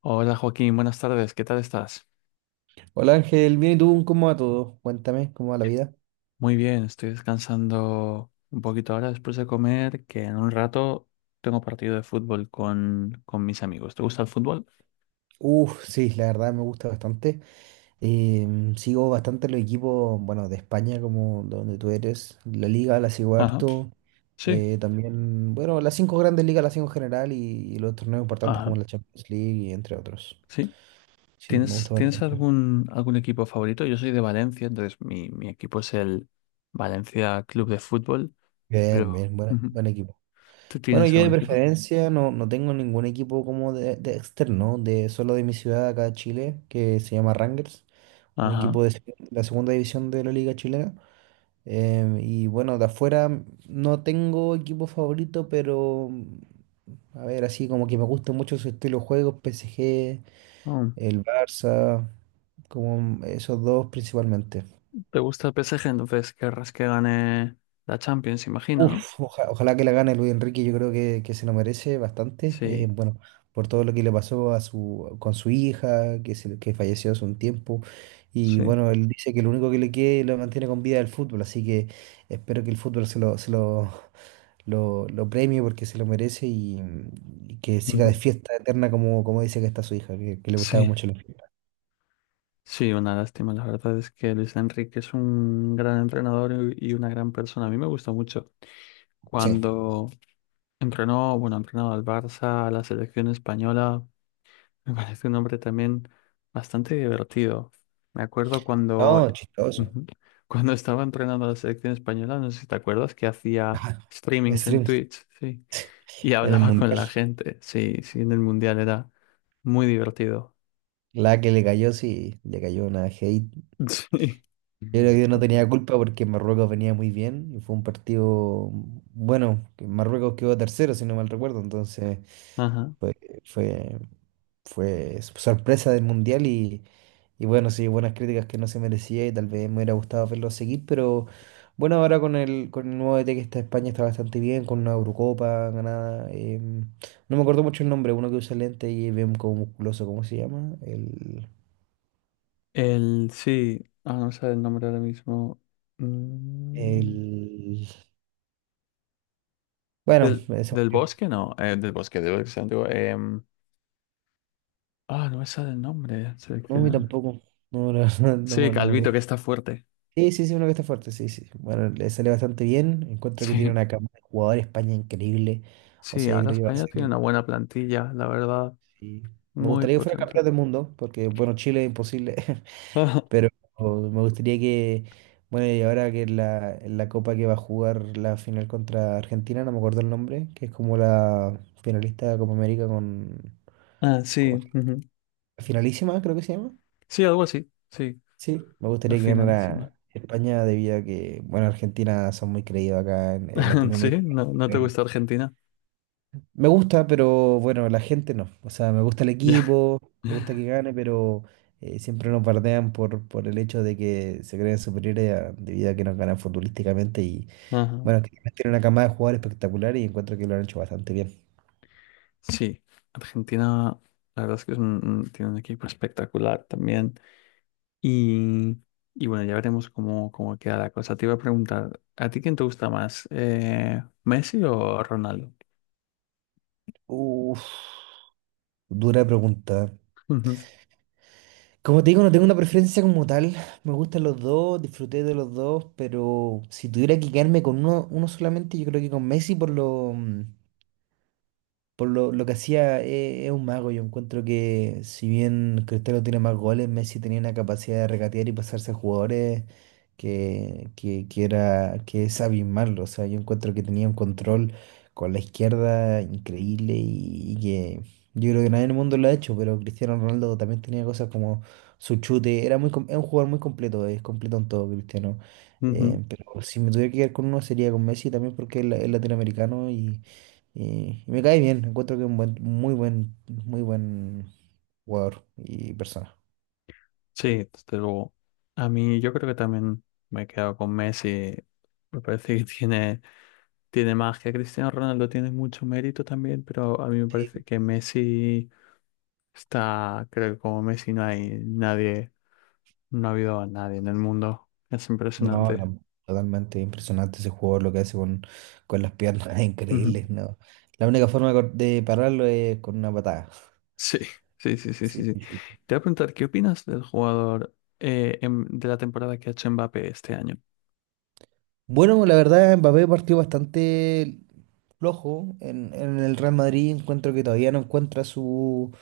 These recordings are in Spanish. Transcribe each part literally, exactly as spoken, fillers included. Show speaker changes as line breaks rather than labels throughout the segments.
Hola Joaquín, buenas tardes, ¿qué tal estás?
Hola Ángel, bien y tú, ¿cómo va todo? Cuéntame, ¿cómo va la vida?
Muy bien, estoy descansando un poquito ahora después de comer, que en un rato tengo partido de fútbol con, con mis amigos. ¿Te gusta el fútbol?
Uf, sí, la verdad me gusta bastante. Em, sigo bastante los equipos, bueno, de España, como de donde tú eres. La Liga la sigo
Ajá,
harto.
sí,
Eh, también, bueno, las cinco grandes ligas las sigo en general y, y los torneos importantes como
ajá,
la Champions League y entre otros.
sí.
Sí, me
¿Tienes,
gusta
tienes
bastante.
algún, algún equipo favorito? Yo soy de Valencia, entonces mi, mi equipo es el Valencia Club de Fútbol,
Bien,
pero
bien, buena-
ujú,
buen equipo.
¿tú
Bueno,
tienes
yo de
algún equipo?
preferencia no, no tengo ningún equipo como de, de externo, de solo de mi ciudad acá de Chile, que se llama Rangers. Un
Ajá.
equipo de la segunda división de la Liga Chilena. Em, y bueno, de afuera no tengo equipo favorito, pero a ver, así como que me gusta mucho su estilo de juego, P S G,
Oh,
el Barça, como esos dos principalmente.
¿te gusta el P S G? Entonces querrás que gane la Champions, imagino, ¿no?
Uf, oja- ojalá que la gane Luis Enrique, yo creo que, que se lo merece bastante. Eh,
Sí,
bueno, por todo lo que le pasó a su, con su hija, que, se, que falleció hace un tiempo. Y
sí.
bueno, él dice que lo único que le queda y lo mantiene con vida es el fútbol, así que espero que el fútbol se lo, se lo, lo, lo premie porque se lo merece y, y que siga de
Ujú.
fiesta eterna como, como dice que está su hija, que, que le gustaba
Sí,
mucho la fiesta.
sí, una lástima. La verdad es que Luis Enrique es un gran entrenador y y una gran persona. A mí me gustó mucho
Sí,
cuando entrenó, bueno, ha entrenado al Barça, a la selección española. Me parece un hombre también bastante divertido. Me acuerdo cuando,
no, chistoso.
ujú, cuando estaba entrenando a la selección española, no sé si te acuerdas, que hacía streamings en
Streams
Twitch, sí, y
en el
hablaba con
mundial.
la gente. Sí, sí, en el Mundial era muy divertido.
La que le cayó, sí, le cayó una hate.
Sí.
Yo creo que no tenía culpa porque Marruecos venía muy bien y fue un partido bueno, que Marruecos quedó tercero, si no mal recuerdo, entonces
Ajá.
fue, fue, fue sorpresa del Mundial y, y bueno, sí, buenas críticas que no se merecía y tal vez me hubiera gustado verlo seguir, pero bueno, ahora con el, con el nuevo D T que está en España está bastante bien, con una Eurocopa ganada, em, no me acuerdo mucho el nombre, uno que usa lente y ve como musculoso, ¿cómo se llama? El...
El, sí, ah, no sé el nombre ahora mismo. Mm,
El... Bueno,
del,
eso.
del bosque, no, eh, del bosque, de Bosque Antiguo. Em, ah, no me sale el nombre
No, a mí
seleccionado.
tampoco. No, la verdad, no,
Sí,
me no me
Calvito, que
acuerdo.
está fuerte.
Sí, sí, sí, uno que está fuerte, sí, sí. Bueno, le sale bastante bien. Encuentro que tiene
Sí,
una cama de jugadores España increíble. O
sí,
sea, yo
ahora
creo que va a
España tiene
ser.
una buena plantilla, la verdad,
Sí. Me
muy
gustaría que fuera
potente.
campeón del mundo, porque, bueno, Chile es imposible.
Ajá.
Pero me gustaría que. Bueno, y ahora que en la, en la copa que va a jugar la final contra Argentina, no me acuerdo el nombre, que es como la finalista de Copa América con.
Ah,
con-
sí, ujú.
Finalísima, creo que se llama.
Sí, algo así, sí,
Sí, me
la
gustaría que
finalísima.
ganara España debido a que, bueno, Argentina son muy creídos acá en, en
Sí,
Latinoamérica.
no, no te
Eh,
gusta Argentina.
Me gusta, pero bueno, la gente no. O sea, me gusta el
Ya.
equipo, me gusta que gane, pero eh, siempre nos bardean por, por el hecho de que se creen superiores a- debido a que nos ganan futbolísticamente. Y
Ajá.
bueno, que tiene una camada de jugadores espectacular y encuentro que lo han hecho bastante bien.
Sí, Argentina, la verdad es que es un- un- tiene un equipo espectacular también. Y, y bueno, ya veremos cómo, cómo queda la cosa. Te iba a preguntar, ¿a ti quién te gusta más? Eh, ¿Messi o Ronaldo?
Uf, dura pregunta.
Ujú,
Como te digo, no tengo una preferencia como tal. Me gustan los dos, disfruté de los dos, pero si tuviera que quedarme con uno, uno solamente, yo creo que con Messi por lo, mm, por lo, lo que hacía eh, es un mago. Yo encuentro que si bien Cristiano tiene más goles, Messi tenía una capacidad de regatear y pasarse a jugadores que, que, que era, que es abismarlo. O sea, yo encuentro que tenía un control con la izquierda increíble y, y que yo creo que nadie en el mundo lo ha hecho, pero Cristiano Ronaldo también tenía cosas como su chute. Era muy, com- es un jugador muy completo, es completo en todo, Cristiano.
ujú.
Eh, pero si me tuviera que quedar con uno sería con Messi también porque es la- es latinoamericano y, y me cae bien, encuentro que es un buen, muy buen, muy buen jugador y persona.
Sí, desde luego. A mí yo creo que también me he quedado con Messi. Me parece que tiene, tiene magia. Cristiano Ronaldo tiene mucho mérito también, pero a mí me
Sí.
parece que Messi está, creo que como Messi no hay nadie. No ha habido a nadie en el mundo. Es
No,
impresionante.
la- totalmente impresionante ese jugador, lo que hace con, con las piernas, es
Ujú.
increíble, no. La única forma de cor- de pararlo es con una patada.
Sí, sí, sí, sí, sí,
Sí,
sí.
sí, sí.
Te voy a preguntar, ¿qué opinas del jugador eh, em- de la temporada que ha hecho Mbappé este año?
Bueno, la verdad, Mbappé partió bastante flojo en, en el Real Madrid. Encuentro que todavía no encuentra su,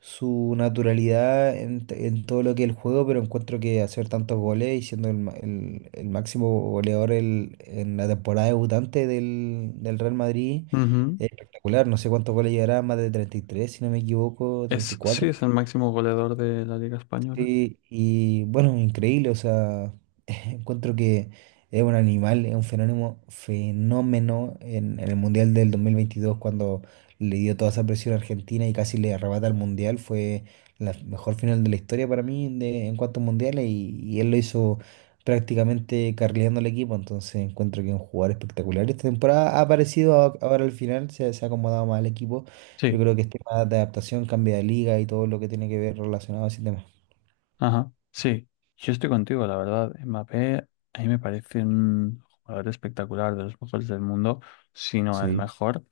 su naturalidad en, t- en todo lo que es el juego, pero encuentro que hacer tantos goles y siendo el, ma- el- el máximo goleador el- en la temporada debutante del, del Real Madrid
Ujú.
es espectacular. No sé cuántos goles llegará, más de treinta y tres, si no me equivoco,
Es,
treinta y cuatro.
sí, es el máximo goleador de la Liga Española.
Sí, y bueno, increíble, o sea. Encuentro que es un animal, es un fenómeno, fenómeno en, en el Mundial del dos mil veintidós cuando le dio toda esa presión a Argentina y casi le arrebata el Mundial. Fue la mejor final de la historia para mí de- en cuanto a mundiales y, y él lo hizo prácticamente carrileando al equipo. Entonces encuentro que es un jugador espectacular. Esta temporada ha aparecido a- ahora al final, se, se ha acomodado más al equipo. Yo
Sí,
creo que es tema de adaptación, cambio de liga y todo lo que tiene que ver relacionado a ese tema.
ajá, sí. Yo estoy contigo, la verdad. Mbappé a mí me parece un jugador espectacular, de los mejores del mundo, si no el
Sí.
mejor.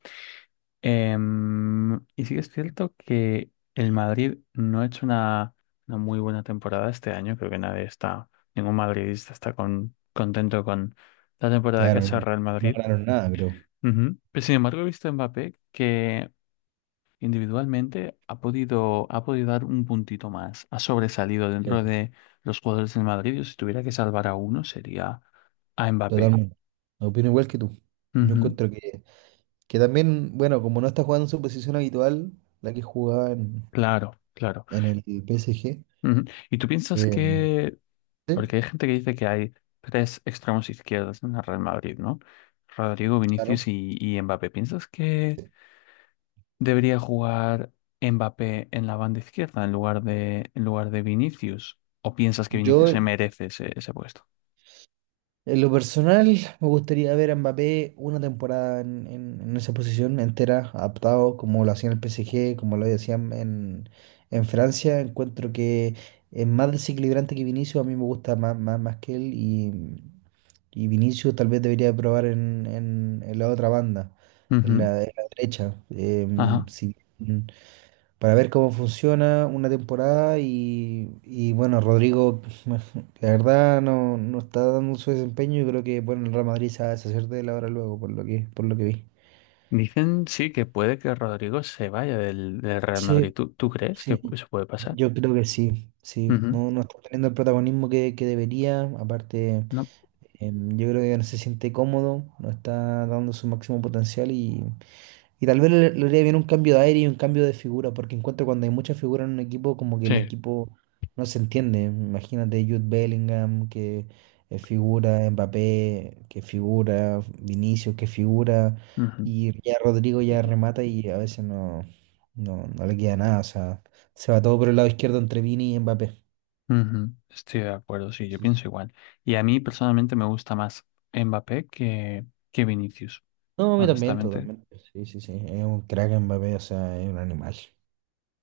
Em, y sí que es cierto que el Madrid no ha hecho una, una muy buena temporada este año. Creo que nadie está, ningún madridista está con- contento con la temporada que ha
Claro,
hecho el
no,
Real
no
Madrid.
ganaron nada, creo.
Ujú. Pero sin embargo, he visto a Mbappé que individualmente ha podido, ha podido dar un puntito más. Ha sobresalido dentro de los jugadores del Madrid. Y si tuviera que salvar a uno, sería a Mbappé.
Totalmente. Opino igual que tú. Yo
Ujú.
encuentro que, que también, bueno, como no está jugando en su posición habitual, la que jugaba en,
Claro, claro.
en el P S G,
Ujú. ¿Y tú piensas
eh,
que
sí,
porque hay gente que dice que hay tres extremos izquierdos en el Real Madrid, ¿no? Rodrigo, Vinicius
claro.
y, y Mbappé. ¿Piensas que
Sí.
debería jugar Mbappé en la banda izquierda en lugar de, en lugar de Vinicius? ¿O piensas que
Yo
Vinicius se merece ese, ese puesto?
En lo personal, me gustaría ver a Mbappé una temporada en, en- en esa posición entera, adaptado como lo hacía en el P S G, como lo hacían en, en Francia. Encuentro que es más desequilibrante que Vinicius, a mí me gusta más, más, más que él y, y Vinicius tal vez debería probar en, en- en la otra banda, en
Ujú,
la, en la derecha. Em,
ajá.
si para ver cómo funciona una temporada y, y, bueno, Rodrigo, la verdad no, no está dando su desempeño y creo que bueno, el Real Madrid se va a deshacer de él ahora luego, por lo que, por lo que vi.
Dicen sí que puede que Rodrigo se vaya del, del Real Madrid.
Sí,
¿Tú, tú crees que
sí,
eso puede pasar?
yo creo que sí, sí,
Ujú,
no, no está teniendo el protagonismo que, que debería, aparte.
¿no?
Em, yo creo que no se siente cómodo, no está dando su máximo potencial y, y tal vez le, le haría bien un cambio de aire y un cambio de figura, porque encuentro cuando hay mucha figura en un equipo, como que el
Sí.
equipo no se entiende. Imagínate Jude Bellingham, que eh, figura, Mbappé, que figura, Vinicius, que figura,
Ujú.
y ya Rodrigo ya remata y a veces no, no, no le queda nada, o sea, se va todo por el lado izquierdo entre Vini y Mbappé.
Ujú, estoy de acuerdo, sí, yo pienso igual. Y a mí personalmente me gusta más Mbappé que, que Vinicius,
No, a mí también,
honestamente.
totalmente. Sí, sí, sí. Es un crack en Mbappé, o sea, es un animal.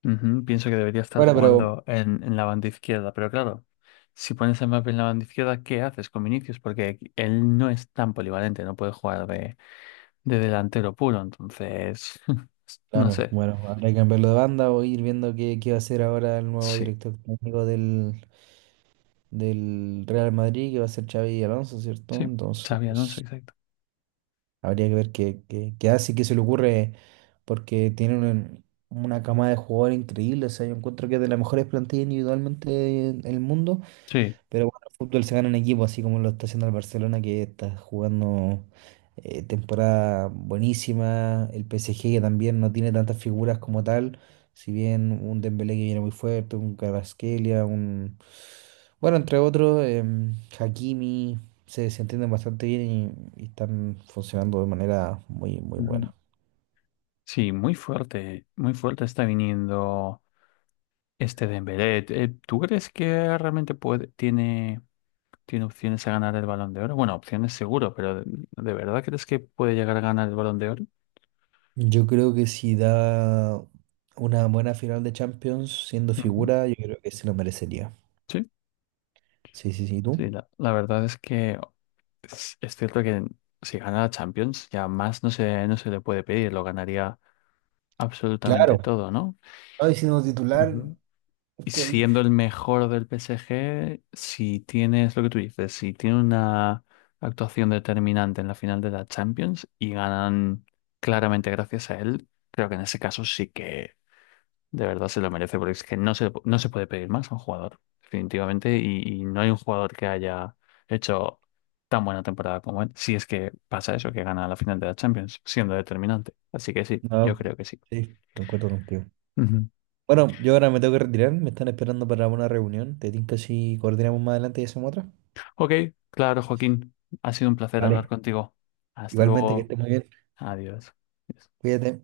Ujú, pienso que debería estar
Bueno, pero,
jugando en, en la banda izquierda, pero claro, si pones a Mbappé en la banda izquierda, ¿qué haces con Vinicius? Porque aquí- él no es tan polivalente, no puede jugar de, de delantero puro, entonces, no
claro,
sé.
bueno, habrá que cambiarlo de banda o ir viendo qué, qué va a ser ahora el nuevo
Sí,
director técnico del, del Real Madrid, que va a ser Xavi Alonso, ¿cierto?
sí, Xavi Alonso,
Entonces,
exacto.
habría que ver qué, qué, qué hace, y qué se le ocurre, porque tiene una, una cama de jugadores increíble. O sea, yo encuentro que es de las mejores plantillas individualmente del mundo.
Sí,
Pero bueno, el fútbol se gana en equipo, así como lo está haciendo el Barcelona, que está jugando eh, temporada buenísima. El P S G, que también no tiene tantas figuras como tal. Si bien un Dembélé que viene muy fuerte, un Kvaratskhelia, un... Bueno, entre otros, em, Hakimi, se, se entienden bastante bien y, y están funcionando de manera muy, muy
ujú.
buena.
Sí, muy fuerte, muy fuerte está viniendo. Este Dembélé, eh, eh, ¿tú crees que realmente puede, tiene, tiene opciones a ganar el Balón de Oro? Bueno, opciones seguro, pero ¿de, de verdad crees que puede llegar a ganar el Balón de Oro?
Yo creo que si da una buena final de Champions siendo
Ujú.
figura, yo creo que se lo merecería.
Sí,
Sí, sí, sí, ¿y tú?
sí, la, la verdad es que es, es cierto que si gana la Champions, ya más no se, no se le puede pedir, lo ganaría
Claro,
absolutamente todo, ¿no?
hoy siendo titular,
Ujú. Y
increíble.
siendo el mejor del P S G, si tienes lo que tú dices, si tiene una actuación determinante en la final de la Champions y ganan claramente gracias a él, creo que en ese caso sí que de verdad se lo merece, porque es que no se, no se puede pedir más a un jugador, definitivamente, y, y no hay un jugador que haya hecho tan buena temporada como él, si es que pasa eso, que gana la final de la Champions, siendo determinante. Así que sí, yo
No,
creo que sí.
sí, concuerdo contigo. Bueno, yo ahora me tengo que retirar, me están esperando para una reunión. Te tinca si coordinamos más adelante y hacemos otra.
Ok, claro, Joaquín. Ha sido un placer hablar
Vale.
contigo. Hasta
Igualmente que
luego.
estés muy bien.
Adiós.
Cuídate.